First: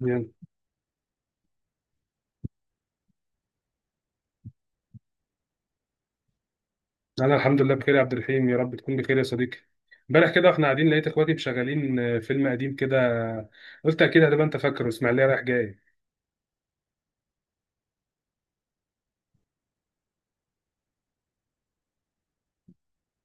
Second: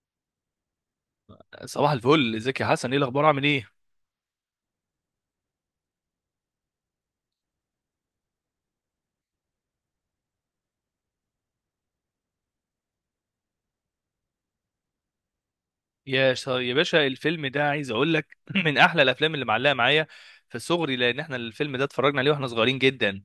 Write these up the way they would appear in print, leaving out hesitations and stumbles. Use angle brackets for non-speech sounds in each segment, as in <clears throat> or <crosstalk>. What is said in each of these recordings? يعني صباح الفل، ازيك يا حسن؟ ايه الاخبار؟ عامل ايه؟ انا الحمد لله بخير يا عبد الرحيم، يا رب تكون بخير يا صديقي. امبارح كده واحنا قاعدين لقيت اخواتي مشغلين فيلم قديم كده. قلت اكيد هتبقى انت فاكره، اسماعيليه رايح جاي. يا باشا، الفيلم ده عايز اقول لك <clears throat> من احلى الافلام اللي معلقه معايا في صغري، لان احنا الفيلم ده اتفرجنا عليه واحنا صغيرين جدا.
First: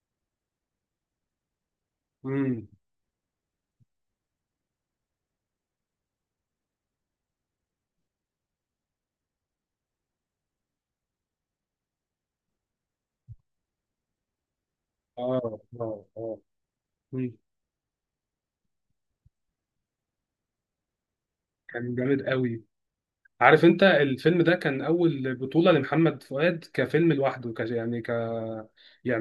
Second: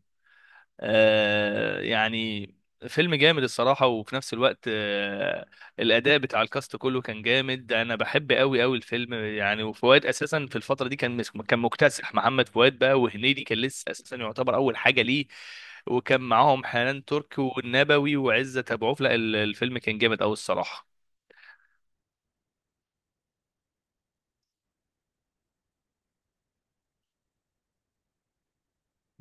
يعني امم. فيلم جامد الصراحه، وفي نفس الوقت الاداء بتاع الكاست كله كان جامد. انا بحب قوي قوي الفيلم، يعني. وفؤاد اساسا في الفتره دي كان مكتسح. محمد فؤاد بقى، وهنيدي كان لسه اساسا يعتبر اول حاجه ليه. اه اه وكان اه. معاهم حنان مم. ترك والنبوي وعزت ابو عوف. لا، الفيلم كان جامد قوي الصراحه. كان جامد قوي. عارف انت الفيلم ده كان اول بطوله لمحمد فؤاد، كفيلم لوحده، يعني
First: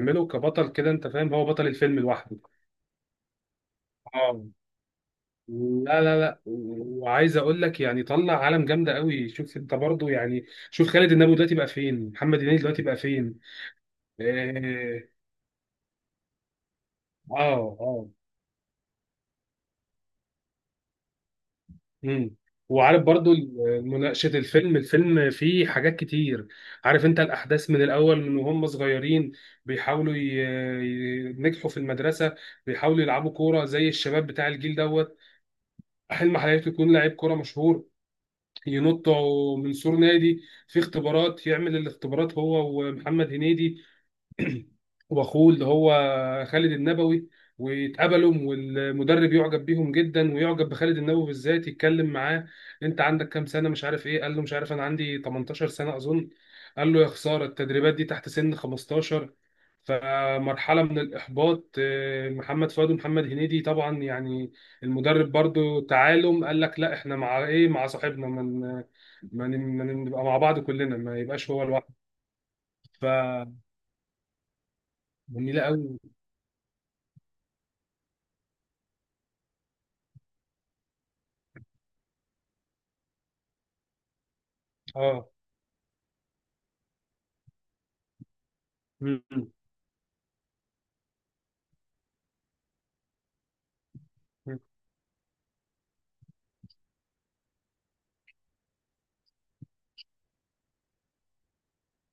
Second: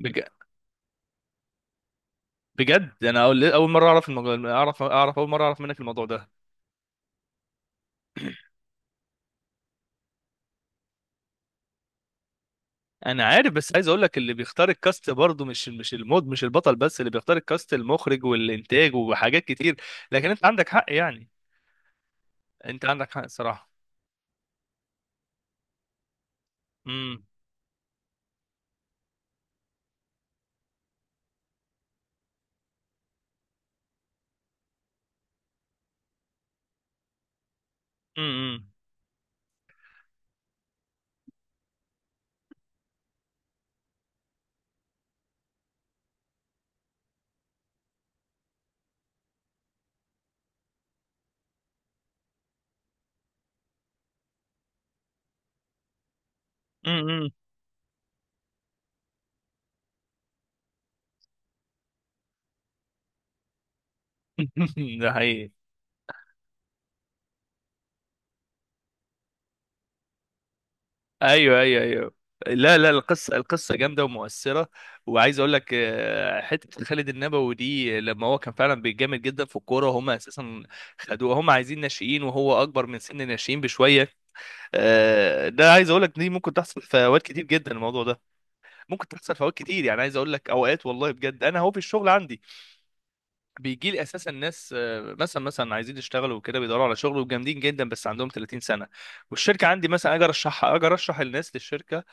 بج... كبطل كده، انت فاهم، هو بطل الفيلم لوحده. بجد انا اول اول مره اعرف اه، المج... اعرف اعرف اول مره اعرف منك لا الموضوع لا ده. لا، وعايز اقول لك يعني طلع عالم جامده قوي. شوف انت برضو يعني، شوف خالد النبوي دلوقتي بقى فين، محمد هنيدي دلوقتي بقى انا فين. عارف، بس عايز اقول لك اللي بيختار اه الكاست برضه مش المود، مش البطل بس اللي بيختار الكاست، اه آه. المخرج والانتاج وحاجات كتير. لكن انت عندك حق، يعني. مم. انت وعارف عندك حق برضو الصراحه. مناقشه الفيلم فيه حاجات كتير. عارف انت امم. الاحداث من الاول، من وهم صغيرين بيحاولوا ينجحوا في المدرسه، بيحاولوا يلعبوا كوره زي الشباب بتاع الجيل دوت، حلم حياته يكون لعيب كوره مشهور. امم. ينطوا من سور نادي، في اختبارات، يعمل الاختبارات هو ومحمد هنيدي <clears throat> واخوه اللي هو خالد النبوي، ويتقابلوا والمدرب يعجب بيهم جدا ويعجب بخالد النبوي بالذات، يتكلم معاه، انت عندك كام سنه، مش عارف ايه، قال له مش عارف انا عندي 18 سنه اظن. قال له يا امم. خساره، التدريبات دي تحت سن 15. فمرحله من الاحباط، محمد فؤاد ومحمد هنيدي طبعا يعني. <laughs> ده المدرب حقيقي. برضو تعالوا قال لك لا احنا مع ايه، مع صاحبنا من ما نبقى مع بعض كلنا ما يبقاش ايوه، هو ايوه، لوحده. ايوه. لا، لا، ف القصه جامده ومؤثره. وعايز اقول جميله لك، قوي. حته خالد النبوي دي لما هو كان فعلا بيتجامد جدا في الكوره، هم اساسا خدوه. هم عايزين ناشئين وهو اكبر من سن الناشئين بشويه. اه. ده عايز اقول لك دي ممكن تحصل في اوقات كتير جدا، الموضوع ده ممكن مم. تحصل في مم. اوقات كتير. يعني عايز اقول لك، اوقات والله بجد انا اهو في الشغل عندي بيجي لي اساسا ناس، مثلا عايزين يشتغلوا وكده، بيدوروا على شغل وجامدين جدا بس عندهم 30 سنه. والشركه عندي، مثلا اجي ارشحها، اجي ارشح الناس للشركه،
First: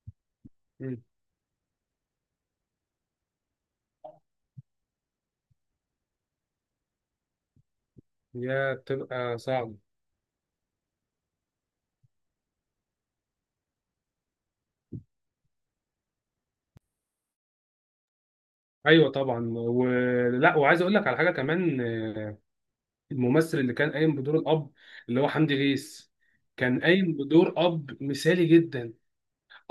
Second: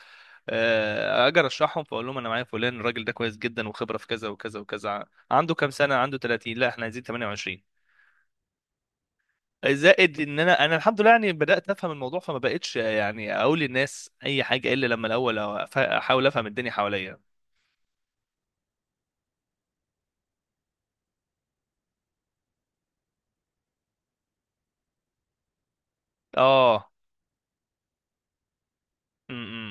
مم. اجي ارشحهم، فاقول لهم انا معايا فلان. الراجل ده كويس جدا وخبره في كذا وكذا وكذا. عنده كام سنه؟ عنده 30. لا، احنا عايزين 28. يا بتبقى صعبة. زائد ان انا الحمد لله يعني بدات افهم الموضوع، فما بقتش يعني اقول للناس اي حاجه الا لما الاول احاول افهم الدنيا حواليا. ايوه طبعا، ولا وعايز اقول لك على حاجه كمان، الممثل اللي كان قايم بدور الاب اللي هو حمدي غيث كان اه. قايم بدور اب مثالي جدا.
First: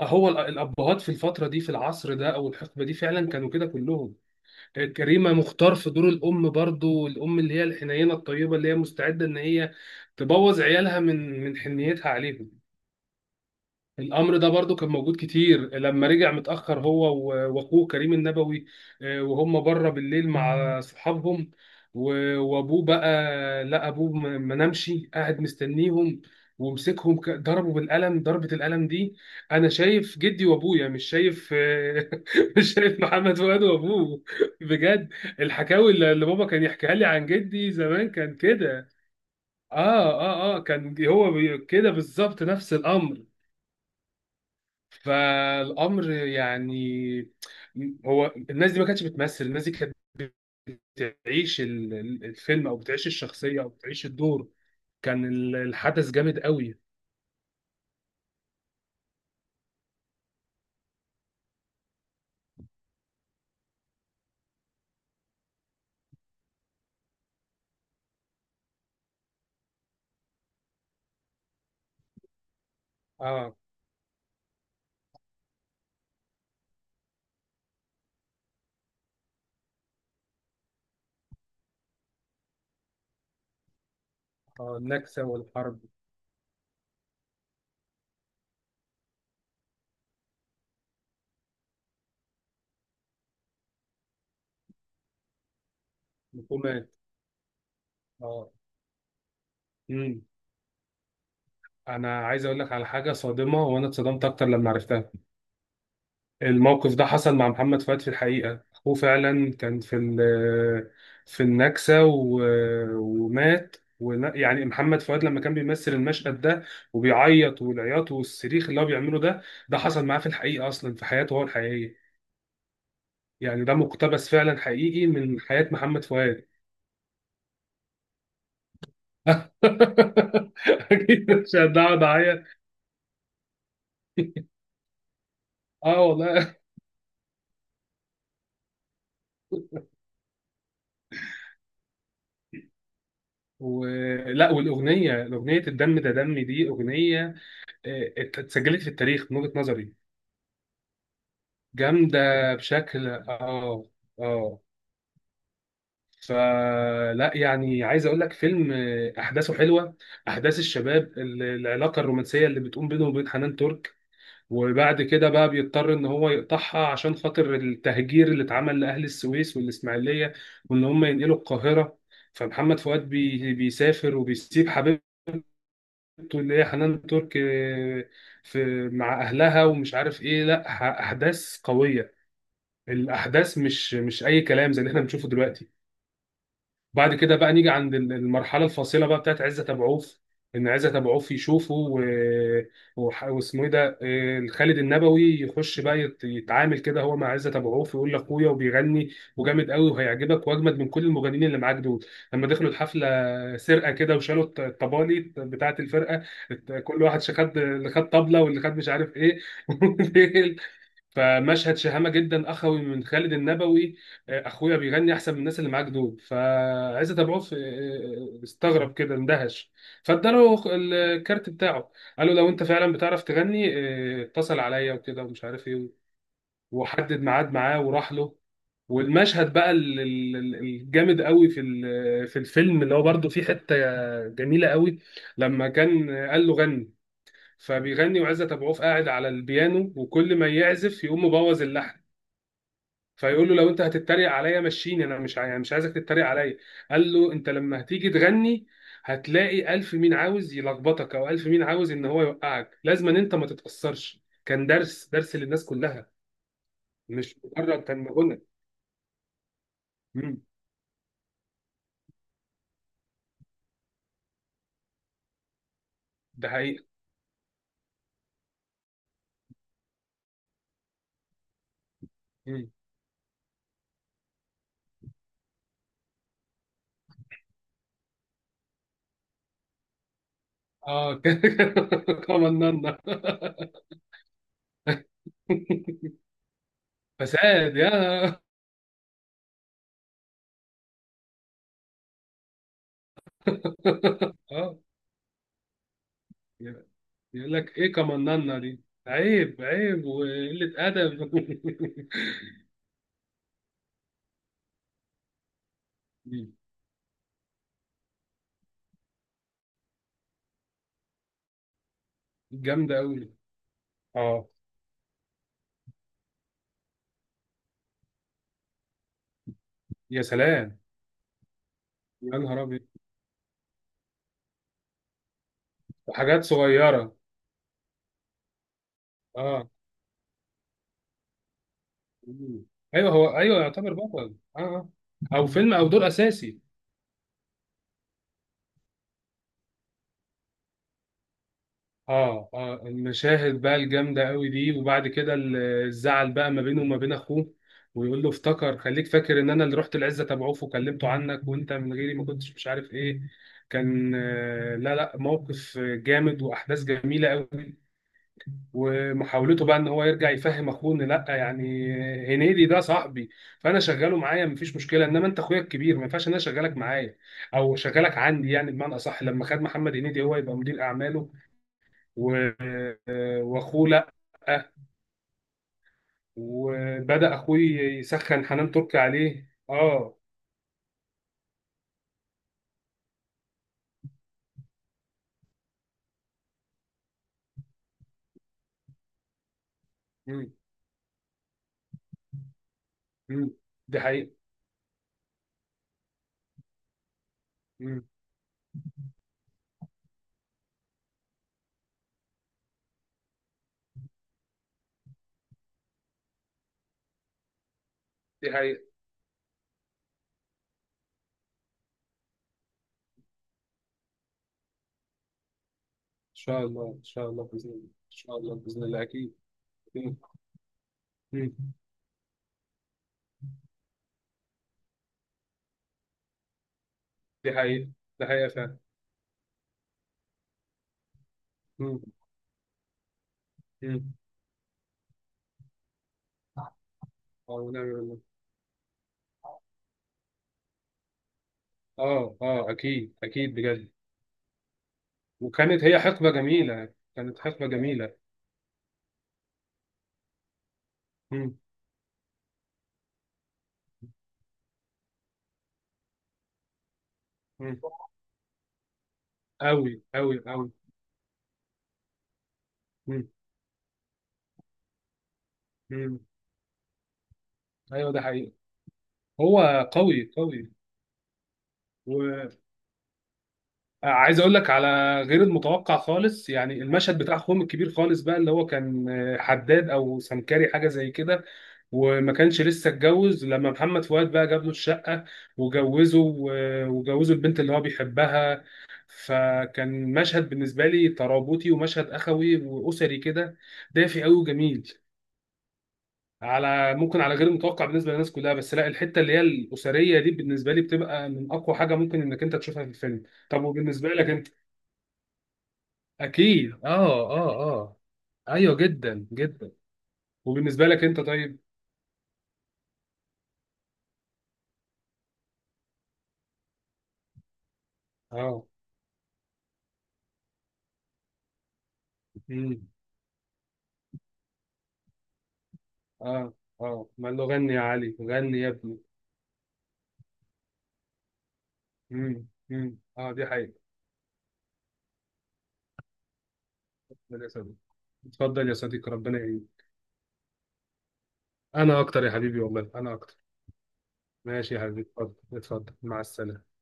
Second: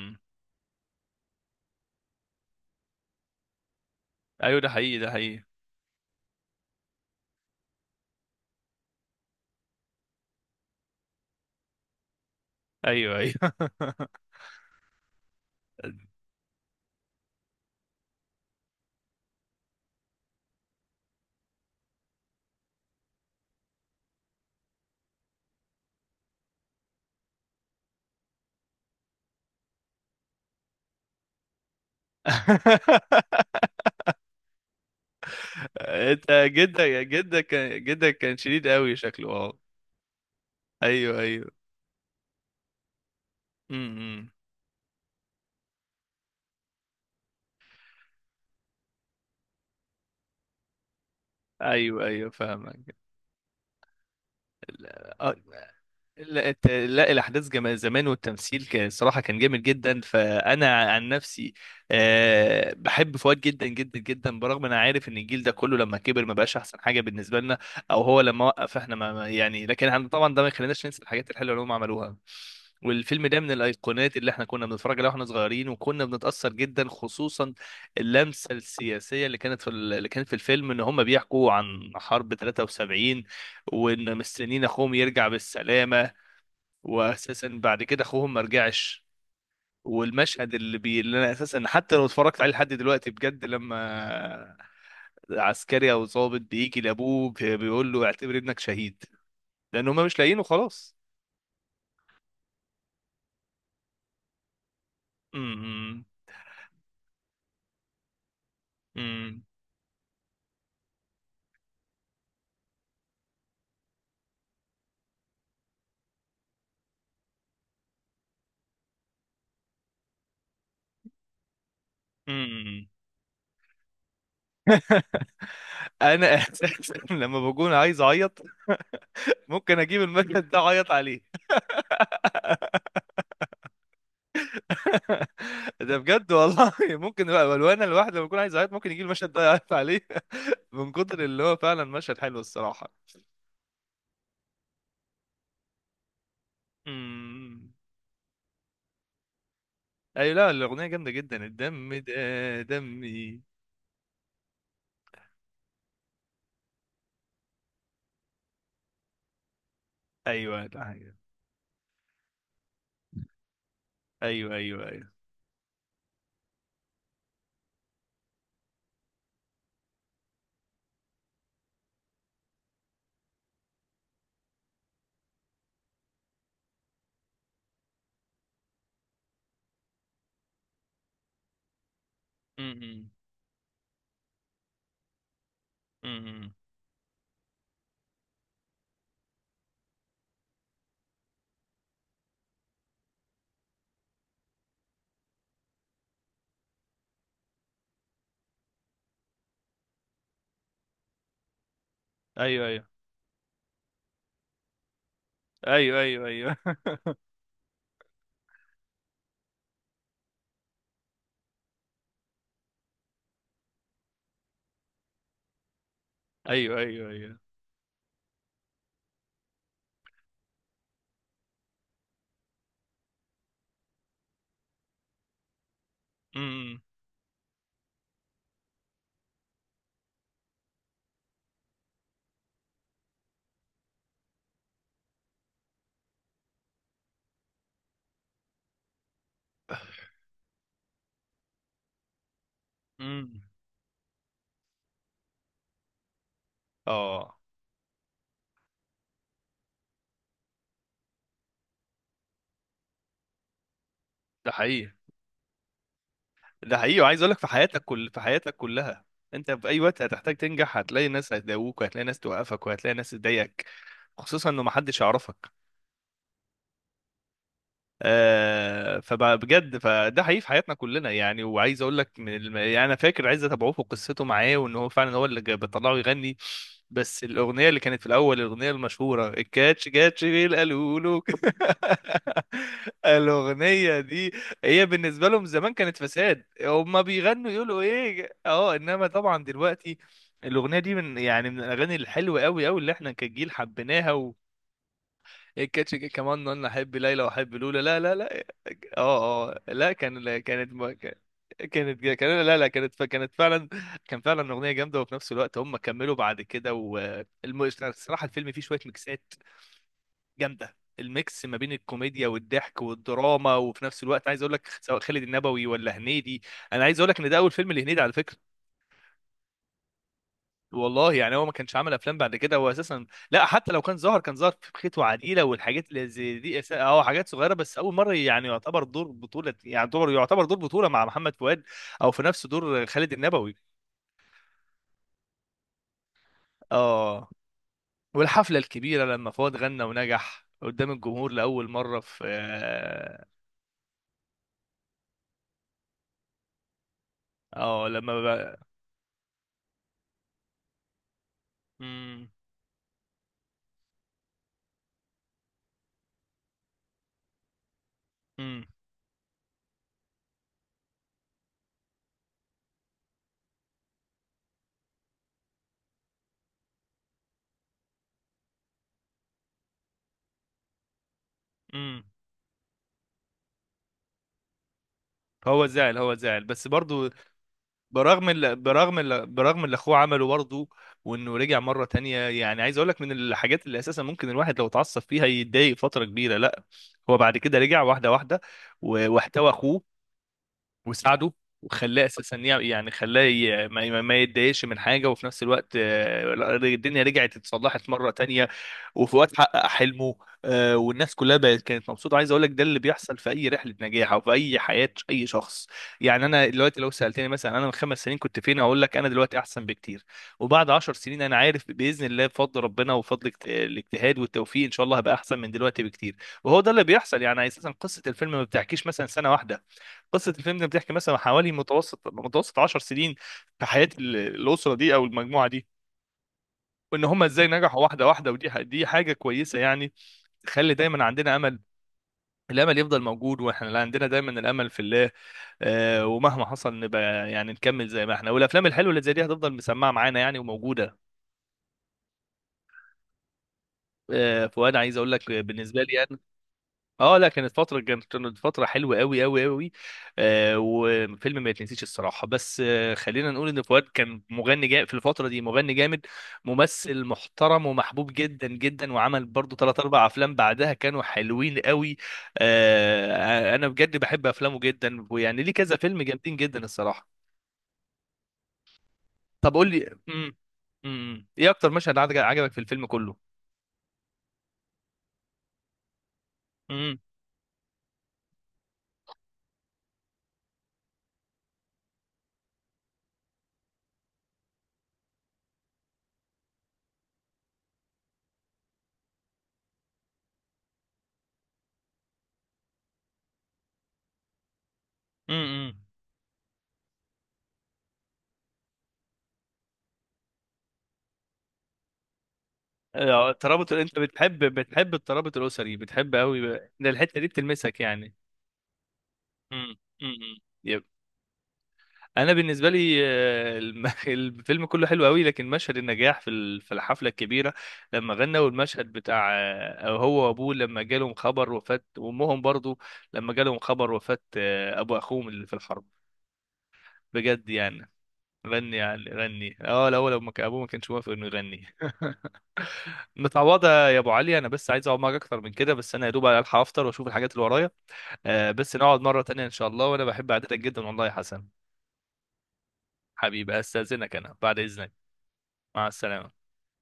هو الابهات في الفتره دي، في العصر ده او الحقبه دي، فعلا كانوا كده كلهم. ايوه، ده حقيقي، ده كريمه حقيقي. مختار في دور الام، برضو الام اللي هي الحنينه الطيبه اللي هي مستعده ان هي تبوظ عيالها من حنيتها عليهم. ايوه، ايوه. الامر ده برضو كان موجود كتير، لما رجع متاخر هو واخوه كريم النبوي، وهم بره بالليل مع صحابهم، وابوه بقى، لا ابوه ما نامش، قاعد مستنيهم، ومسكهم ضربوا بالقلم، ضربة القلم دي انا شايف جدي وابويا، مش شايف <laughs> مش شايف محمد <laughs> فؤاد وابوه. بجد، الحكاوي اللي انت بابا كان يحكيها جدا لي عن جدا جدي زمان كان كان شديد كده. قوي شكله. اه. اه اه اه، كان ايوه، هو ايوه. كده بالظبط نفس الامر. امم. فالامر يعني، هو الناس دي ما كانتش بتمثل، الناس دي كانت بتعيش ايوه، ايوه، الفيلم، او فاهمك. بتعيش الشخصيه، او بتعيش الدور. كان الحدث جامد لا، قوي. الاحداث جمال زمان، والتمثيل كان صراحه كان جامد جدا. فانا عن نفسي، بحب فؤاد جدا جدا جدا، برغم ان انا عارف ان الجيل ده كله لما كبر ما بقاش احسن حاجه بالنسبه لنا، او هو لما وقف احنا يعني. لكن احنا طبعا ده ما يخليناش ننسى الحاجات الحلوه اللي هم عملوها. والفيلم ده من اه. الايقونات اللي احنا كنا بنتفرج عليها واحنا صغيرين، وكنا بنتاثر جدا، خصوصا اللمسه السياسيه اللي كانت اللي كانت في الفيلم ان هم بيحكوا عن حرب 73، وان مستنيين اه اخوهم النكسه يرجع والحرب. بالسلامه. واساسا بعد كده اخوهم ما رجعش. والمشهد اللي انا اساسا حتى لو اتفرجت عليه لحد دلوقتي بجد، لما عسكري او ضابط بيجي الحكومات. لابوه بيقول له اعتبر اه. ابنك شهيد، لان هما مش امم. لاقيينه خلاص. انا عايز اقول لك على حاجه صادمه، وانا اتصدمت اكتر لما عرفتها. أمم. الموقف ده حصل مع محمد فؤاد في الحقيقة، أخوه أمم. فعلا كان في في النكسة ومات يعني محمد فؤاد لما كان بيمثل المشهد ده وبيعيط، والعياط والصريخ اللي هو بيعمله ده، ده حصل معاه في الحقيقة أصلا في حياته هو الحقيقية. أمم. يعني ده مقتبس فعلا حقيقي <laughs> من حياة محمد انا فؤاد. اساسا لما بكون عايز اعيط ممكن اجيب المشهد ده اعيط <laughs> عليه. أكيد مش هقعد أعيط. <laughs> ده أه بجد والله. والله، ممكن لو انا الواحد لما بكون عايز اعيط ممكن يجيب المشهد ده يعيط عليه. <laughs> من كتر اللي هو فعلا مشهد حلو الصراحة. ولا والأغنية، أغنية الدم ده دمي، دي أغنية أمم. اتسجلت في التاريخ من وجهة نظري. ايوه، لا الاغنيه جامده جدا، الدم جامدة ده بشكل دمي. اه. اه. فلا يعني عايز اقول لك فيلم احداثه حلوه، احداث ايوه. لا الشباب، حاجة. العلاقه الرومانسيه اللي بتقوم بينه وبين حنان ترك، ايوه، ايوه، وبعد ايوه. كده بقى بيضطر ان هو يقطعها عشان خاطر التهجير اللي اتعمل لاهل السويس والاسماعيليه، وان هم ينقلوا القاهره. فمحمد فؤاد بيسافر وبيسيب حبيبته اللي هي حنان ترك، في مع اهلها ومش عارف ايه، لا احداث قويه. امم. الاحداث مش اي كلام زي اللي احنا بنشوفه دلوقتي. امم. بعد كده بقى نيجي عند المرحله الفاصله بقى بتاعت عزت ابو عوف. ان عزت ابو عوف يشوفه واسمه ايه ده خالد النبوي يخش بقى يتعامل كده هو مع عزت ابو عوف، ويقول لاخويا وبيغني وجامد قوي وهيعجبك واجمد من كل المغنيين اللي معاك دول. لما ايوه، دخلوا ايوه، الحفله، سرقه كده وشالوا الطبالي بتاعت ايوه، الفرقه. ايوه، ايوه. كل واحد خد اللي خد طبله واللي خد مش عارف ايه. <laughs> فمشهد شهامة جدا أخوي من خالد النبوي. أخويا بيغني أحسن من الناس اللي معاك دول <laughs> ايوه، ايوه، فعايز ايوه. أتابعه في استغرب كده، اندهش. فاداله الكارت بتاعه، قال له لو أنت فعلا بتعرف تغني اتصل عليا وكده ومش عارف إيه. امم. وحدد ميعاد معاه وراح له. والمشهد بقى الجامد قوي في في الفيلم، اللي هو برضه فيه حتة جميلة قوي. لما كان قال له غني، فبيغني وعزت ابو عوف قاعد على البيانو، وكل ما يعزف يقوم مبوظ اللحن. امم. فيقول له لو انت هتتريق عليا مشيني، انا مش عايزك تتريق عليا. قال له اه، انت لما هتيجي تغني هتلاقي الف مين عاوز يلخبطك، او الف مين عاوز ان هو يوقعك، لازم ان انت ما تتاثرش. ده كان حقيقي، درس، درس للناس كلها، ده حقيقي. وعايز اقول مش لك مجرد كان في غنى. حياتك كلها، انت في اي وقت هتحتاج مم. تنجح هتلاقي ناس هتداووك، وهتلاقي ناس توقفك، وهتلاقي ناس تضايقك، خصوصا انه محدش يعرفك. ده حقيقه. فبجد فده حقيقي في حياتنا كلنا يعني. وعايز اقول لك، مم. يعني انا فاكر عايز اتابعوه في قصته معاه، وان هو فعلا هو اللي بيطلعه يغني. بس الاغنيه اللي كانت في الاول، الاغنيه المشهوره الكاتش كاتش بيل قالوا اه <laughs> له... كان كمننا <laughs> الاغنيه دي هي بالنسبه لهم زمان كانت فساد، هما بيغنوا فساد، يقولوا يا ايه؟ اه انما طبعا دلوقتي الاغنيه دي من يعني من الاغاني الحلوه قوي قوي اللي احنا كجيل حبيناها. <laughs> اه، إيه الكاتش جه كمان، انا احب ليلى يقول واحب لك لولا ايه لا لا لا. كمننا دي، اه، اه، عيب لا، عيب كان لا كانت وقله ما- كان- ادب. كانت <laughs> كان لا لا كانت كانت فعلا كان فعلا اغنيه جامده، وفي نفس الوقت هم كملوا بعد مم. كده. والصراحه الفيلم فيه شويه ميكسات جامده، الميكس ما بين الكوميديا والضحك جامده قوي. والدراما. وفي نفس الوقت عايز اه. اقول لك، سواء خالد النبوي ولا هنيدي، انا عايز اقول لك ان ده اول فيلم لهنيدي على فكره. يا سلام. والله يعني هو ما كانش عمل افلام بعد يا كده نهار هو ابيض. اساسا. لا، حتى لو كان ظهر في بخيت وعديله والحاجات اللي زي حاجات دي، صغيره. حاجات صغيره. بس اول مره يعني يعتبر دور بطوله، اه. يعني يعتبر دور بطوله مع محمد فؤاد، او في نفس مم. دور ايوه خالد هو، النبوي. ايوه يعتبر بطل، اه آه. او فيلم او دور اساسي. اه. والحفله الكبيره لما فؤاد غنى ونجح قدام الجمهور لاول مره في اه اه، المشاهد بقى الجامده قوي دي، وبعد كده الزعل بقى ما بينه وما بين اخوه، لما ويقول له بقى... افتكر، خليك فاكر ان انا اللي رحت العزه تبعوه وكلمته عنك، وانت من غيري ما امم. كنتش مش عارف ايه. كان لا لا، موقف جامد واحداث جميله قوي. امم. ومحاولته بقى ان هو يرجع يفهم اخوه ان لا يعني، هنيدي ده صاحبي، فانا شغاله معايا مفيش مشكله، انما انت اخويا الكبير ما ينفعش ان انا اشغلك معايا او اشغلك عندي، يعني بمعنى اصح لما خد محمد هنيدي هو يبقى مدير اعماله، امم. و- واخوه لا. هو زعل، هو زعل، بس برضو وبدا اخوي يسخن حنان تركي عليه. برغم اللي اخوه اه. عمله برضه، وانه رجع مره تانية. يعني عايز اقول لك، من الحاجات اللي اساسا ممكن الواحد لو اتعصب فيها يتضايق فتره كبيره، لا، هو بعد كده رجع واحده واحده، واحتوى اخوه مم. وساعده، وخلاه اساسا يعني خلاه مم. دي ما حقيقه. يتضايقش من حاجه. وفي نفس الوقت الدنيا رجعت اتصلحت مم. مره تانية، وفي وقت حقق حلمه. والناس كلها بقت كانت مبسوطه. عايز اقول لك ده اللي بيحصل في اي رحله نجاح او في اي حياه اي شخص. يعني انا دلوقتي لو سالتني مثلا انا من 5 سنين كنت دي فين، حقيقه، اقول ان لك انا دلوقتي احسن بكتير. وبعد 10 سنين انا عارف باذن الله بفضل ربنا وبفضل الاجتهاد والتوفيق ان شاء الله هبقى احسن من دلوقتي بكتير. وهو شاء ده اللي الله، ان بيحصل شاء الله، يعني. باذن اساسا الله، قصه ان الفيلم شاء ما الله، باذن بتحكيش الله مثلا سنه اكيد. واحده، مم. قصه الفيلم ده بتحكي مثلا حوالي مم. متوسط متوسط 10 سنين في حياه الاسره دي او المجموعه دي، وان هم ازاي دي نجحوا حقيقه. واحده دي واحده. حقيقه فعلا. دي حاجه كويسه يعني، تخلي دايما عندنا امل. مم. الامل يفضل موجود، واحنا اللي عندنا مم. دايما الامل في الله. ومهما حصل نبقى يعني اه نكمل ونعم زي ما بالله. احنا، والافلام الحلوه اللي زي دي هتفضل مسمعه معانا يعني، وموجوده. اه اه اكيد اكيد بجد. فوانا عايز اقول لك بالنسبه وكانت هي لي انا، حقبه جميله، اه، لا كانت كانت حقبه جميله. فترة حلوة قوي قوي قوي. وفيلم ما امم. يتنسيش الصراحة. بس خلينا نقول ان فؤاد كان مغني جا في الفترة دي مغني جامد، ممثل محترم امم. ومحبوب جدا جدا، وعمل برضو ثلاث قوي اربع افلام قوي قوي. بعدها كانوا حلوين قوي. امم. انا بجد بحب افلامه جدا، ويعني ليه كذا فيلم امم. جامدين جدا الصراحة. ايوه ده حقيقي. طب قول هو لي، قوي قوي. ايه اكتر مشهد عجبك في الفيلم كله؟ وعايز اقول لك على غير المتوقع خالص، يعني امم. المشهد بتاع اخوهم الكبير خالص بقى، اللي هو كان حداد او سمكري حاجه زي كده وما كانش لسه اتجوز، لما محمد فؤاد بقى جاب له الشقة وجوزه وجوزه البنت اللي هو بيحبها، فكان مشهد بالنسبة لي ترابطي، ومشهد أخوي وأسري كده، دافي قوي وجميل. امم. على ممكن على غير متوقع بالنسبة للناس كلها، بس لا، الحتة اللي هي الأسرية دي بالنسبة لي بتبقى من أقوى حاجة ممكن إنك أنت تشوفها في الفيلم. طب الترابط، انت وبالنسبة لك بتحب أنت؟ بتحب الترابط الاسري، بتحب قوي أكيد ان الحته دي آه آه بتلمسك آه. يعني. أيوه جدا امم. جدا. امم. يب. وبالنسبة لك أنت طيب؟ انا بالنسبه لي، <laughs> الفيلم كله حلو قوي، لكن مشهد النجاح في الحفله الكبيره لما غنى، آه. والمشهد بتاع هو وابوه لما جالهم خبر وفاه، وامهم برضو مم. لما جالهم خبر وفاه، ابو اخوهم اللي في الحرب. اه اه، ما له، بجد غني يا يعني. علي، غني يا غني ابني. يعني غني. اه الاول لما كان ابوه ما كانش موافق انه يغني. امم. <laughs> امم. اه دي متعوضة حقيقة. يا أبو علي. أنا بس عايز أقعد معاك أكتر من كده، بس أنا يا دوب ألحق أفطر وأشوف الحاجات اللي للأسف. ورايا. اتفضل يا بس نقعد صديقي، مرة ربنا تانية إن شاء يعينك. الله، وأنا بحب قعدتك جدا والله يا حسن. انا اكتر يا حبيبي، والله انا اكتر. حبيبي، أستأذنك، أنا بعد ماشي يا إذنك. حبيبي، اتفضل مع اتفضل، مع السلامة. السلامة.